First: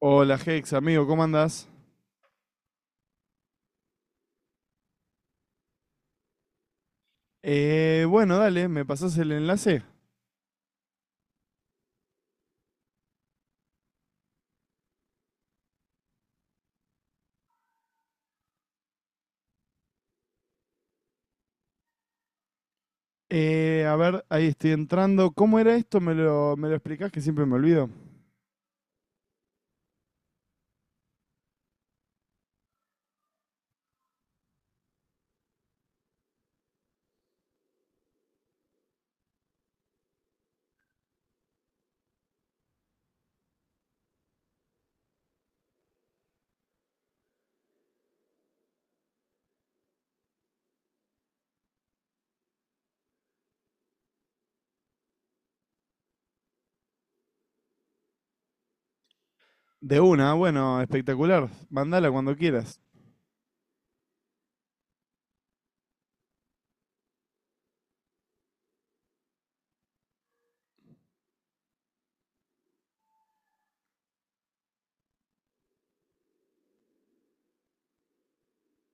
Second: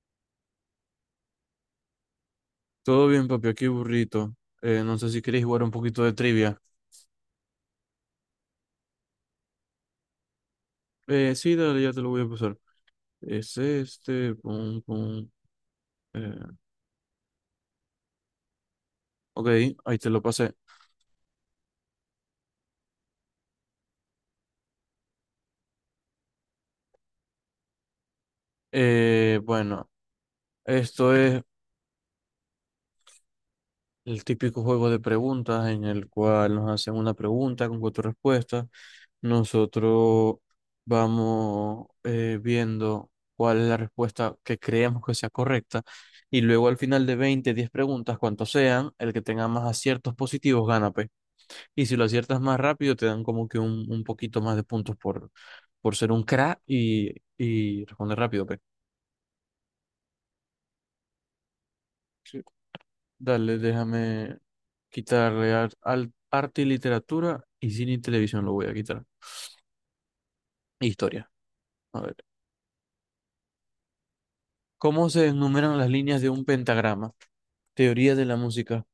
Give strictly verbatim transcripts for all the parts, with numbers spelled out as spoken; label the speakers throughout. Speaker 1: Hola Hex, amigo, ¿cómo andás?
Speaker 2: Todo bien, papi, aquí burrito. Eh, no sé si queréis jugar un poquito de trivia.
Speaker 1: Eh, bueno, Dale, me pasás el enlace.
Speaker 2: Eh, sí, dale, ya te lo voy a pasar. Es este, pum, pum. eh, ok, ahí te lo pasé.
Speaker 1: Eh, a ver, ahí estoy entrando. ¿Cómo era esto? ¿Me lo, me lo explicás que siempre me olvido?
Speaker 2: Eh, bueno, esto es el típico juego de preguntas en el cual nos hacen una pregunta con cuatro respuestas. Nosotros vamos, eh, viendo cuál es la respuesta que creemos que sea correcta. Y luego al final de veinte diez preguntas, cuantos sean, el que tenga más aciertos positivos gana, pues. Y si lo aciertas más rápido, te dan como que un, un poquito más de puntos por, por ser un crack y, y responder rápido,
Speaker 1: De una, bueno, espectacular. Mandala cuando
Speaker 2: pues.
Speaker 1: quieras.
Speaker 2: Dale, déjame quitarle ar- al arte y literatura y cine y televisión lo voy a quitar. Historia. A ver. ¿Cómo se enumeran las líneas de un pentagrama? Teoría de la música.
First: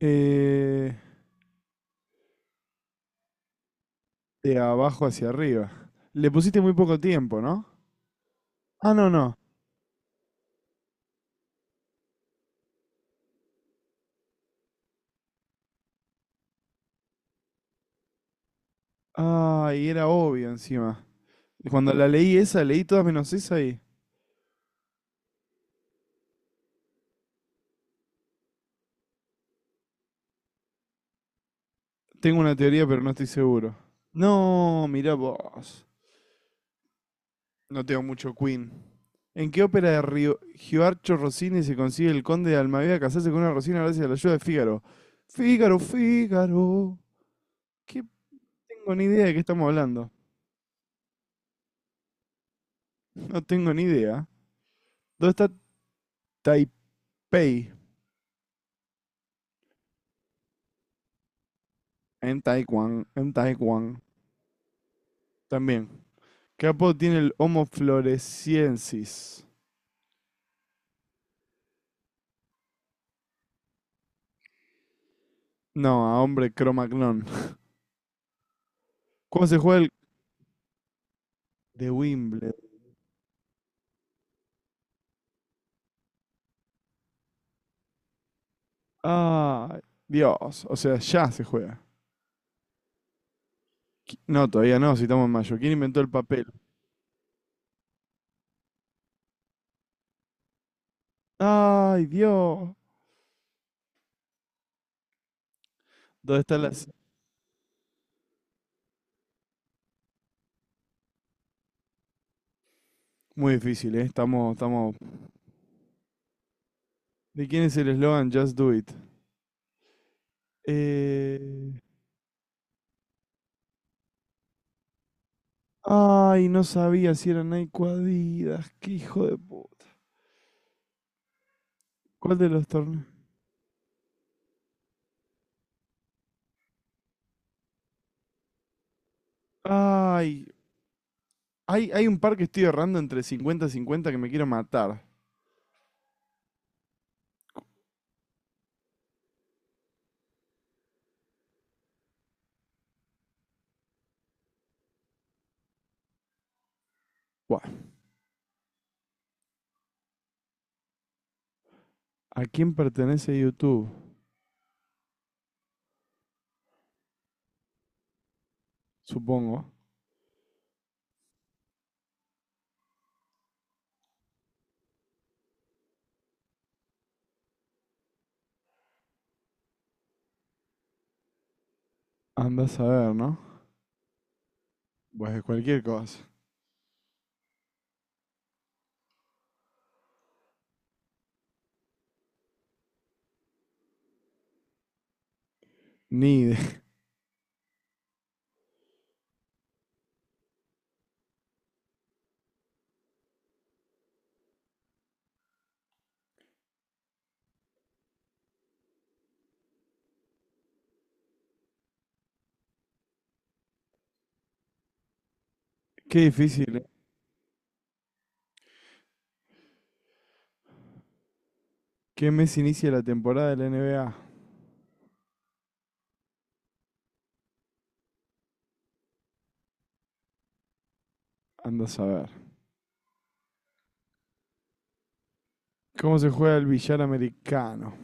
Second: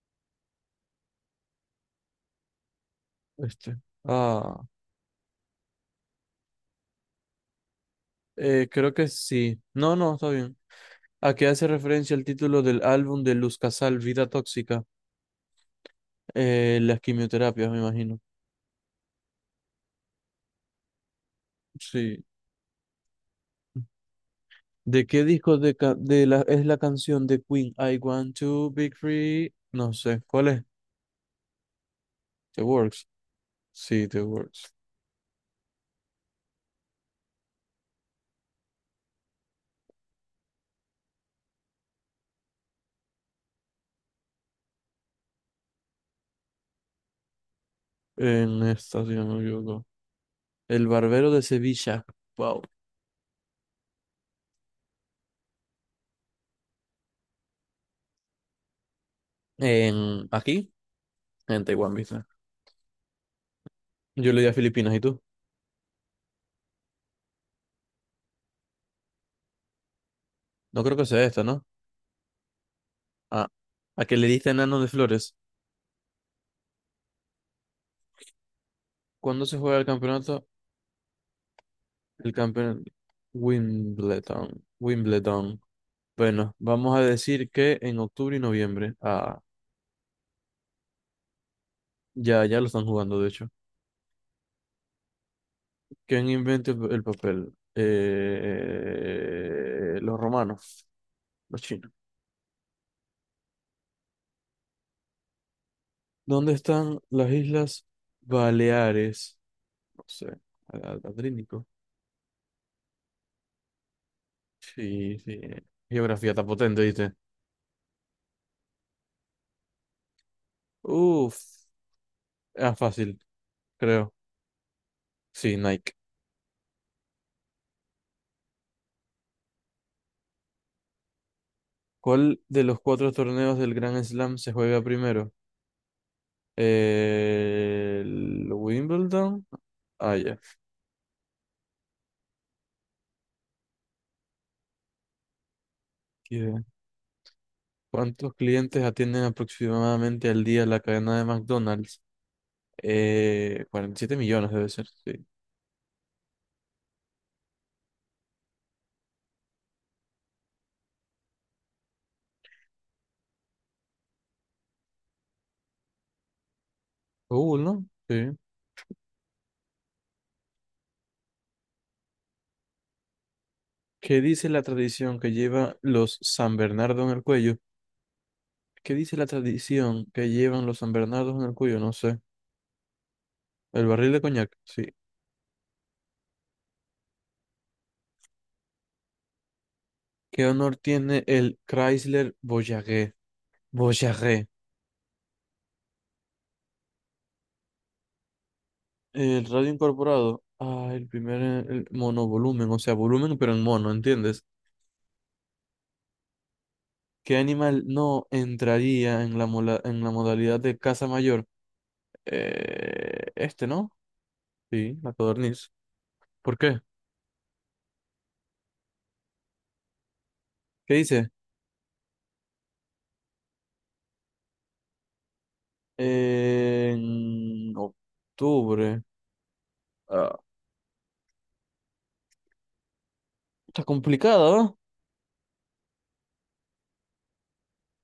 Speaker 1: Eh,
Speaker 2: Este.
Speaker 1: de
Speaker 2: Ah,
Speaker 1: abajo hacia arriba. Le pusiste muy poco tiempo, ¿no?
Speaker 2: eh,
Speaker 1: Ah,
Speaker 2: creo que
Speaker 1: no, no.
Speaker 2: sí. No, no, está bien. ¿A qué hace referencia el título del álbum de Luz Casal, Vida Tóxica? Eh, las quimioterapias, me imagino.
Speaker 1: Ah, y era obvio encima. Cuando la
Speaker 2: Sí.
Speaker 1: leí esa, leí todas menos esa y
Speaker 2: ¿De qué disco de, ca- de la, es la canción de Queen? I want to be free. No sé. ¿Cuál es?
Speaker 1: tengo una
Speaker 2: The
Speaker 1: teoría, pero
Speaker 2: Works.
Speaker 1: no estoy seguro.
Speaker 2: Sí, The Works.
Speaker 1: No, mirá vos. No tengo mucho Queen. ¿En qué ópera de Rio- Gioarcho Rossini se consigue el conde de Almaviva casarse con una Rosina gracias a la ayuda de Fígaro? Fígaro, Fígaro. ¿Qué
Speaker 2: En
Speaker 1: tengo
Speaker 2: esta,
Speaker 1: ni
Speaker 2: si no
Speaker 1: idea de qué
Speaker 2: me
Speaker 1: estamos
Speaker 2: equivoco.
Speaker 1: hablando?
Speaker 2: El Barbero de Sevilla. Wow.
Speaker 1: No tengo ni idea. ¿Dónde está Taipei?
Speaker 2: En, aquí, en Taiwán, ¿viste?
Speaker 1: En Taiwán, en Taiwán.
Speaker 2: Yo le di a Filipinas, ¿y tú?
Speaker 1: También. ¿Qué apodo tiene el Homo floresiensis?
Speaker 2: No creo que sea esta, ¿no? Ah, a que le diste enano de flores.
Speaker 1: No, a hombre cromagnón.
Speaker 2: ¿Cuándo
Speaker 1: ¿Cómo se
Speaker 2: se juega
Speaker 1: juega
Speaker 2: el
Speaker 1: el
Speaker 2: campeonato?
Speaker 1: de
Speaker 2: El
Speaker 1: Wimbledon?
Speaker 2: campeón Wimbledon. Wimbledon. Bueno, vamos a decir que en octubre y noviembre. Ah,
Speaker 1: Ah, Dios. O sea, ya se juega.
Speaker 2: ya, ya lo están jugando, de hecho.
Speaker 1: Qui- No, todavía no, si estamos en mayo. ¿Quién inventó el
Speaker 2: ¿Quién
Speaker 1: papel?
Speaker 2: inventó el el papel? Eh, los romanos, los chinos.
Speaker 1: Ay, Dios. ¿Dónde
Speaker 2: ¿Dónde
Speaker 1: está la...?
Speaker 2: están las Islas Baleares? No sé, Ad- Adriático.
Speaker 1: Muy difícil, ¿eh? Estamos, estamos...
Speaker 2: Sí, sí. eh, Geografía está potente, ¿viste?
Speaker 1: ¿De quién es el eslogan Just Do It? Eh...
Speaker 2: Uf, era fácil, creo. Sí, Nike.
Speaker 1: Ay, no sabía si era Nike o Adidas. Qué hijo de puta. ¿Cuál
Speaker 2: ¿Cuál
Speaker 1: de
Speaker 2: de
Speaker 1: los
Speaker 2: los
Speaker 1: torneos?
Speaker 2: cuatro torneos del Grand Slam se juega primero? Eh, ¿El Wimbledon? Ah, ya.
Speaker 1: Ay, hay, hay un par que estoy errando entre cincuenta y cincuenta que me quiero matar.
Speaker 2: ¿Qué? ¿Cuántos clientes atienden aproximadamente al día la cadena de McDonald's? Eh, cuarenta y siete millones debe ser, sí.
Speaker 1: Buah. ¿A quién pertenece YouTube?
Speaker 2: Google, ¿no? Sí.
Speaker 1: Supongo.
Speaker 2: ¿Qué dice la tradición que lleva los San Bernardo en el cuello? ¿Qué dice la tradición que llevan los San Bernardos en el cuello? No sé.
Speaker 1: Andás a ver, ¿no?
Speaker 2: El barril de coñac, sí.
Speaker 1: Pues cualquier cosa.
Speaker 2: ¿Qué honor tiene el Chrysler Voyager? Voyager.
Speaker 1: Ni idea.
Speaker 2: El radio incorporado. Ah, el primer eh, el monovolumen, o sea, volumen pero en mono, ¿entiendes? ¿Qué animal no entraría en la, mola- en la modalidad de caza mayor? Eh, este, ¿no? Sí, la codorniz.
Speaker 1: Qué
Speaker 2: ¿Por
Speaker 1: difícil,
Speaker 2: qué?
Speaker 1: ¿eh?
Speaker 2: ¿Qué dice?
Speaker 1: ¿Qué mes inicia la temporada de la N B A?
Speaker 2: En octubre. Ah,
Speaker 1: Andás a ver.
Speaker 2: está complicado, ¿verdad?
Speaker 1: ¿Cómo se juega el billar americano?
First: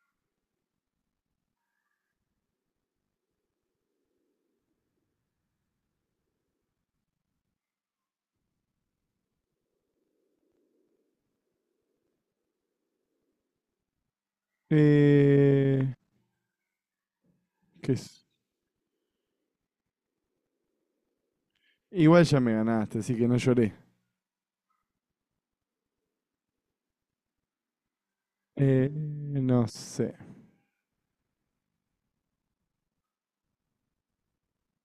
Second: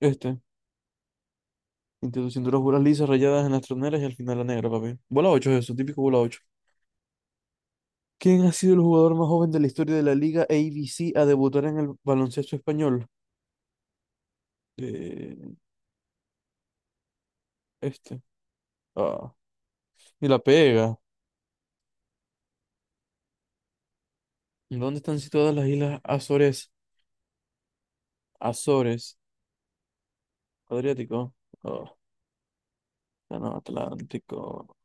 Speaker 2: Este. Introduciendo las bolas lisas rayadas en las troneras y al final la negra, papi. Bola ocho es eso, típico bola ocho. ¿Quién ha sido el jugador más joven de la historia de la Liga A B C a debutar en el baloncesto español? Eh,
Speaker 1: Eh, ¿Qué
Speaker 2: este.
Speaker 1: es?
Speaker 2: Ah, y la pega.
Speaker 1: Igual ya me ganaste, así que no lloré.
Speaker 2: ¿Dónde están situadas las islas Azores?
Speaker 1: Eh,
Speaker 2: Azores.
Speaker 1: no sé.
Speaker 2: Adriático. Ah, no, Atlántico.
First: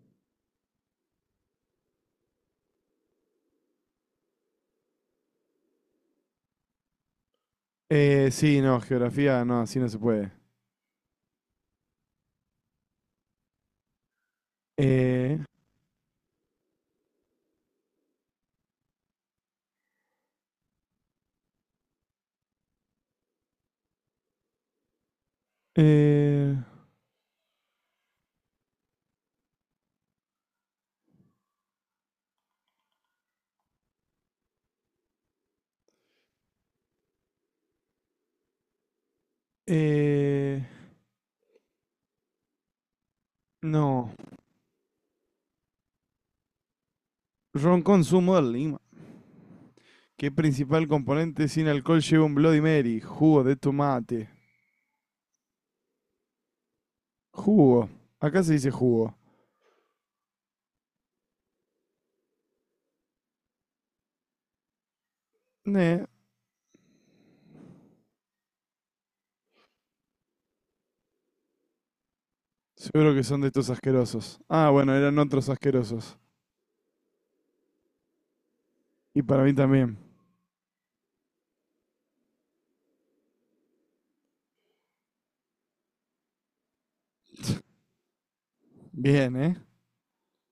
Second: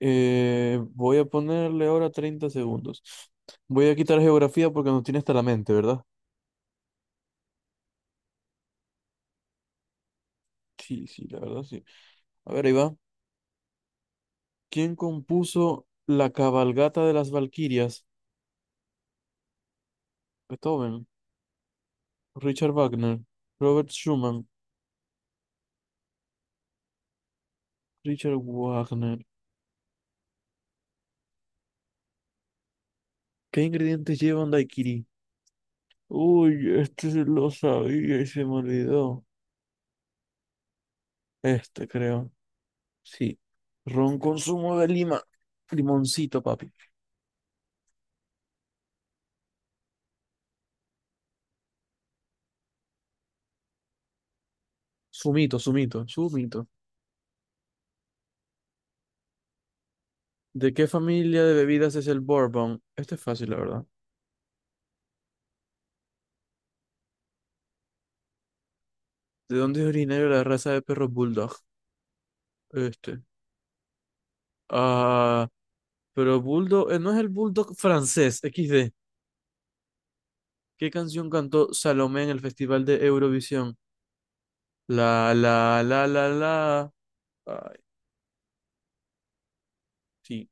Speaker 2: Eh, voy a ponerle ahora treinta segundos. Voy a quitar geografía porque nos tiene hasta la mente, ¿verdad?
Speaker 1: Eh, sí, no, geografía, no, así no se puede.
Speaker 2: Sí, sí, la verdad, sí. A ver, ahí va. ¿Quién
Speaker 1: Eh,
Speaker 2: compuso La cabalgata de las Valquirias? Beethoven, Richard Wagner, Robert Schumann,
Speaker 1: eh,
Speaker 2: Richard Wagner. ¿Qué ingredientes llevan daiquiri? Uy, este sí lo sabía y se me olvidó.
Speaker 1: eh,
Speaker 2: Este creo. Sí.
Speaker 1: no.
Speaker 2: Ron con zumo de lima. Limoncito, papi.
Speaker 1: Ron con zumo de lima. ¿Qué principal componente sin alcohol lleva un Bloody Mary? Jugo de tomate.
Speaker 2: Sumito, sumito, sumito.
Speaker 1: Jugo. Acá se dice jugo.
Speaker 2: ¿De qué familia de bebidas es el bourbon? Este es fácil, la verdad.
Speaker 1: Ne,
Speaker 2: ¿De dónde es originario la raza de perro bulldog?
Speaker 1: seguro
Speaker 2: Este.
Speaker 1: que son de estos asquerosos. Ah, bueno, eran otros
Speaker 2: Ah,
Speaker 1: asquerosos.
Speaker 2: pero bulldog, eh, no es el bulldog francés, equis de.
Speaker 1: Y para mí también.
Speaker 2: ¿Qué canción cantó Salomé en el Festival de Eurovisión? La, la, la, la, la. Ay,
Speaker 1: Bien, ¿eh?
Speaker 2: sí,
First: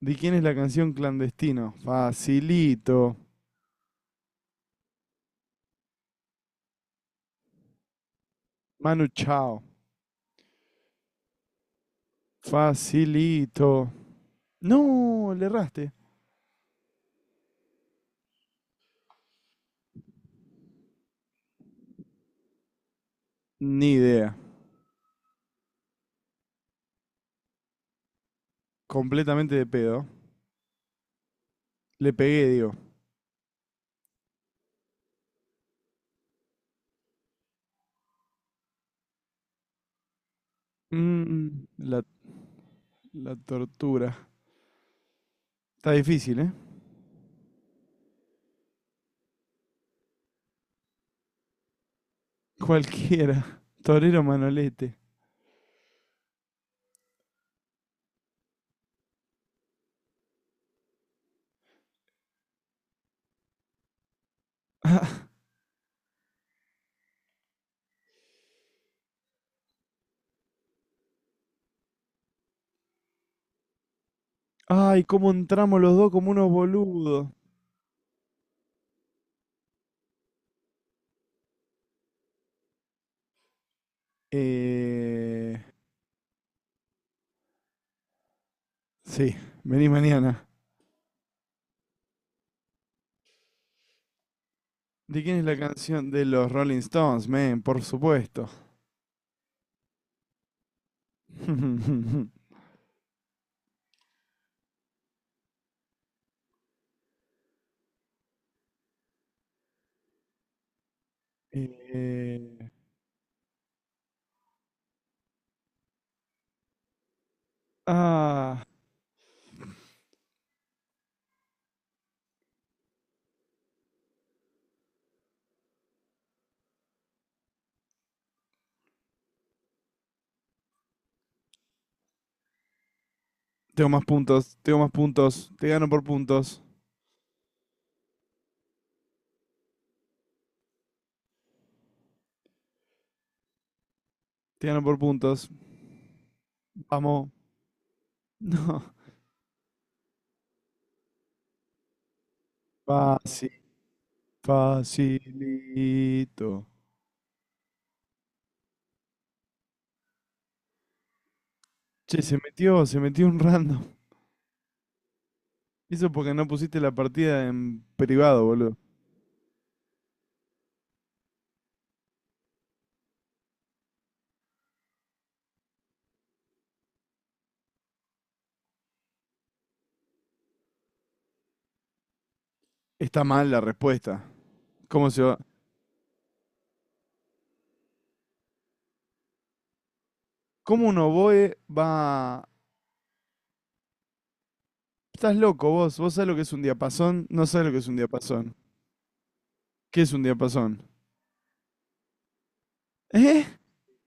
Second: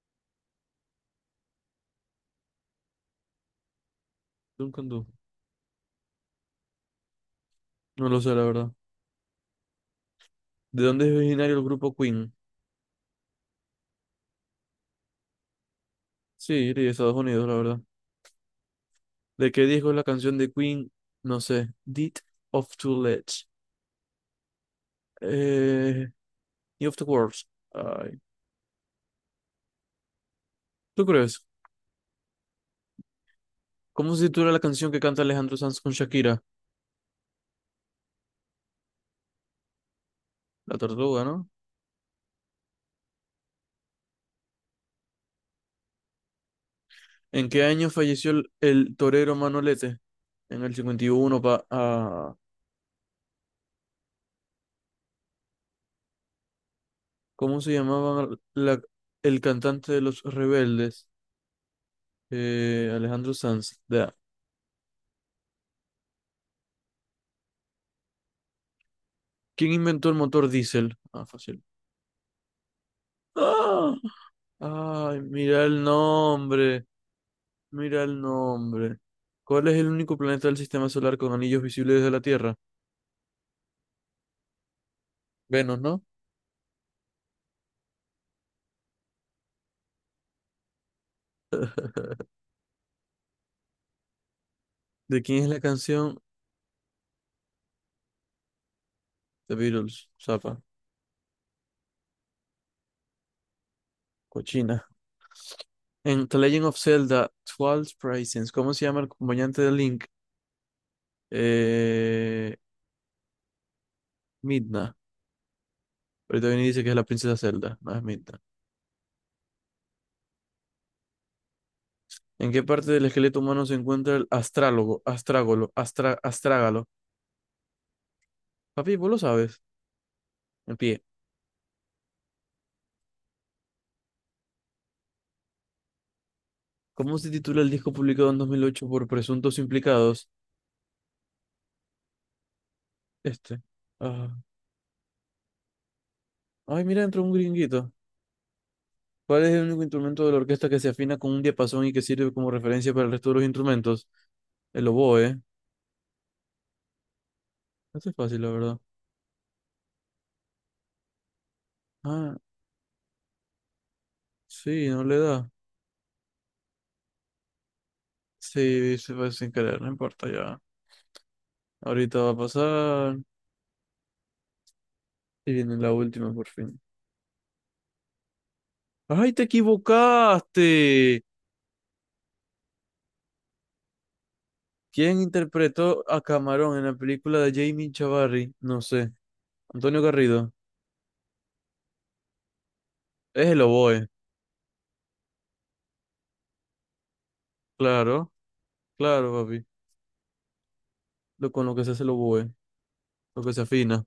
Speaker 1: ¿De quién es la canción Clandestino? Facilito.
Speaker 2: nunca anduvo. No lo sé, la verdad.
Speaker 1: Manu Chao.
Speaker 2: ¿De dónde es originario el grupo Queen?
Speaker 1: Facilito. No, le erraste.
Speaker 2: Sí, de Estados Unidos, la verdad. ¿De qué disco es la canción de Queen? No sé. Deed of Two Legs.
Speaker 1: Ni idea.
Speaker 2: Eh, Need of the World.
Speaker 1: Completamente de pedo.
Speaker 2: ¿Tú crees?
Speaker 1: Le pegué, digo.
Speaker 2: ¿Cómo se titula la canción que canta Alejandro Sanz con Shakira? La
Speaker 1: Mm,
Speaker 2: Tortuga, ¿no?
Speaker 1: mm. la, la tortura. Está difícil, ¿eh?
Speaker 2: ¿En qué año falleció el, el torero Manolete? En el cincuenta y uno, pa, ah,
Speaker 1: Cualquiera. Torero Manolete.
Speaker 2: ¿cómo se llamaba la- el cantante de Los Rebeldes? Eh, Alejandro Sanz. Da. ¿Quién inventó el motor diésel? Ah, fácil. ¡Ah!
Speaker 1: Ay,
Speaker 2: Ay,
Speaker 1: cómo
Speaker 2: mira
Speaker 1: entramos
Speaker 2: el
Speaker 1: los dos como unos
Speaker 2: nombre,
Speaker 1: boludos.
Speaker 2: mira el nombre. ¿Cuál es el único planeta del sistema solar con anillos visibles desde la Tierra?
Speaker 1: Eh,
Speaker 2: Venus, ¿no?
Speaker 1: sí, vení mañana.
Speaker 2: ¿De
Speaker 1: ¿De quién
Speaker 2: quién
Speaker 1: es
Speaker 2: es
Speaker 1: la
Speaker 2: la
Speaker 1: canción?
Speaker 2: canción
Speaker 1: De los Rolling Stones, men, por supuesto.
Speaker 2: The Beatles, Zapa, cochina. En The Legend of Zelda, Twilight Princess, ¿cómo se llama el acompañante de Link?
Speaker 1: Eh,
Speaker 2: Eh, Midna. Ahorita viene y dice que es la princesa Zelda, no es Midna.
Speaker 1: ah,
Speaker 2: ¿En qué parte del esqueleto humano se encuentra el astrálogo, astrágolo, astra- astrágalo? Papi, vos lo sabes. En pie.
Speaker 1: Tengo más puntos, tengo más puntos. Te gano por puntos,
Speaker 2: ¿Cómo se titula el disco publicado en dos mil ocho por presuntos implicados? Este. Ah.
Speaker 1: te gano por puntos.
Speaker 2: Ay, mira, entró
Speaker 1: Vamos.
Speaker 2: un gringuito.
Speaker 1: No.
Speaker 2: ¿Cuál es el único instrumento de la orquesta que se afina con un diapasón y que sirve como referencia para el resto de los
Speaker 1: Fácil,
Speaker 2: instrumentos? El oboe.
Speaker 1: facilito.
Speaker 2: Este es fácil, la verdad.
Speaker 1: Che, se
Speaker 2: Ah,
Speaker 1: metió, se metió un random.
Speaker 2: sí, no le da.
Speaker 1: Eso porque no pusiste la partida en privado, boludo.
Speaker 2: Sí, se fue sin querer, no importa ya. Ahorita va a pasar. Y viene la última por fin. ¡Ay, te equivocaste!
Speaker 1: Está mal la respuesta. ¿Cómo
Speaker 2: ¿Quién
Speaker 1: se va?
Speaker 2: interpretó a Camarón en la película de Jamie Chavarri? No sé. Antonio Garrido.
Speaker 1: ¿Cómo un oboe va?
Speaker 2: Es el oboe.
Speaker 1: Estás loco vos, vos sabés lo que es un diapasón, no sabés lo que es un
Speaker 2: Claro,
Speaker 1: diapasón.
Speaker 2: claro, papi.
Speaker 1: ¿Qué es un diapasón?
Speaker 2: Lo, con lo que se hace el oboe. Lo
Speaker 1: ¿Eh?
Speaker 2: que se afina.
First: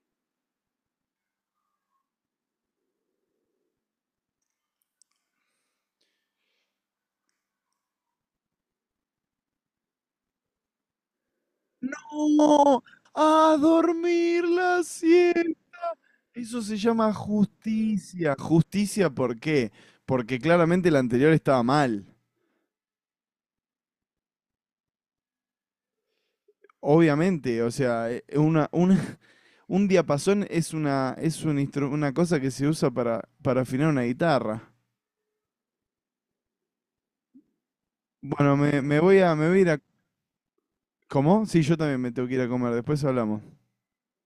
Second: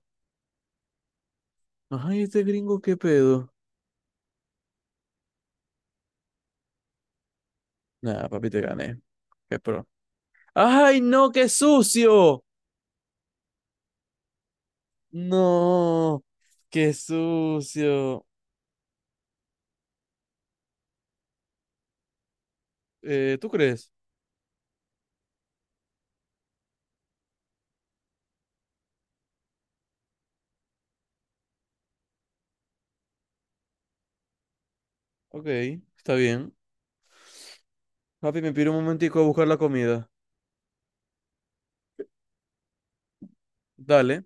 Speaker 2: ¡Ay, este gringo, qué pedo! Nada, papi, te gané. Qué pro. ¡Ay, no, qué sucio!
Speaker 1: No, a dormir las cien.
Speaker 2: No,
Speaker 1: Eso se
Speaker 2: qué
Speaker 1: llama
Speaker 2: sucio.
Speaker 1: justicia. ¿Justicia por qué? Porque claramente la anterior estaba mal.
Speaker 2: Eh, ¿tú crees?
Speaker 1: Obviamente, o sea, eh, una, una- un diapasón es una, es un instru- una cosa que se usa para, para afinar una guitarra.
Speaker 2: Ok, está bien. Papi, me
Speaker 1: Bueno,
Speaker 2: pido un
Speaker 1: me, me voy
Speaker 2: momentico a
Speaker 1: a,
Speaker 2: buscar
Speaker 1: me voy
Speaker 2: la
Speaker 1: a ir a...
Speaker 2: comida.
Speaker 1: ¿Cómo? Sí, yo también me tengo que ir a comer, después hablamos.
Speaker 2: Dale.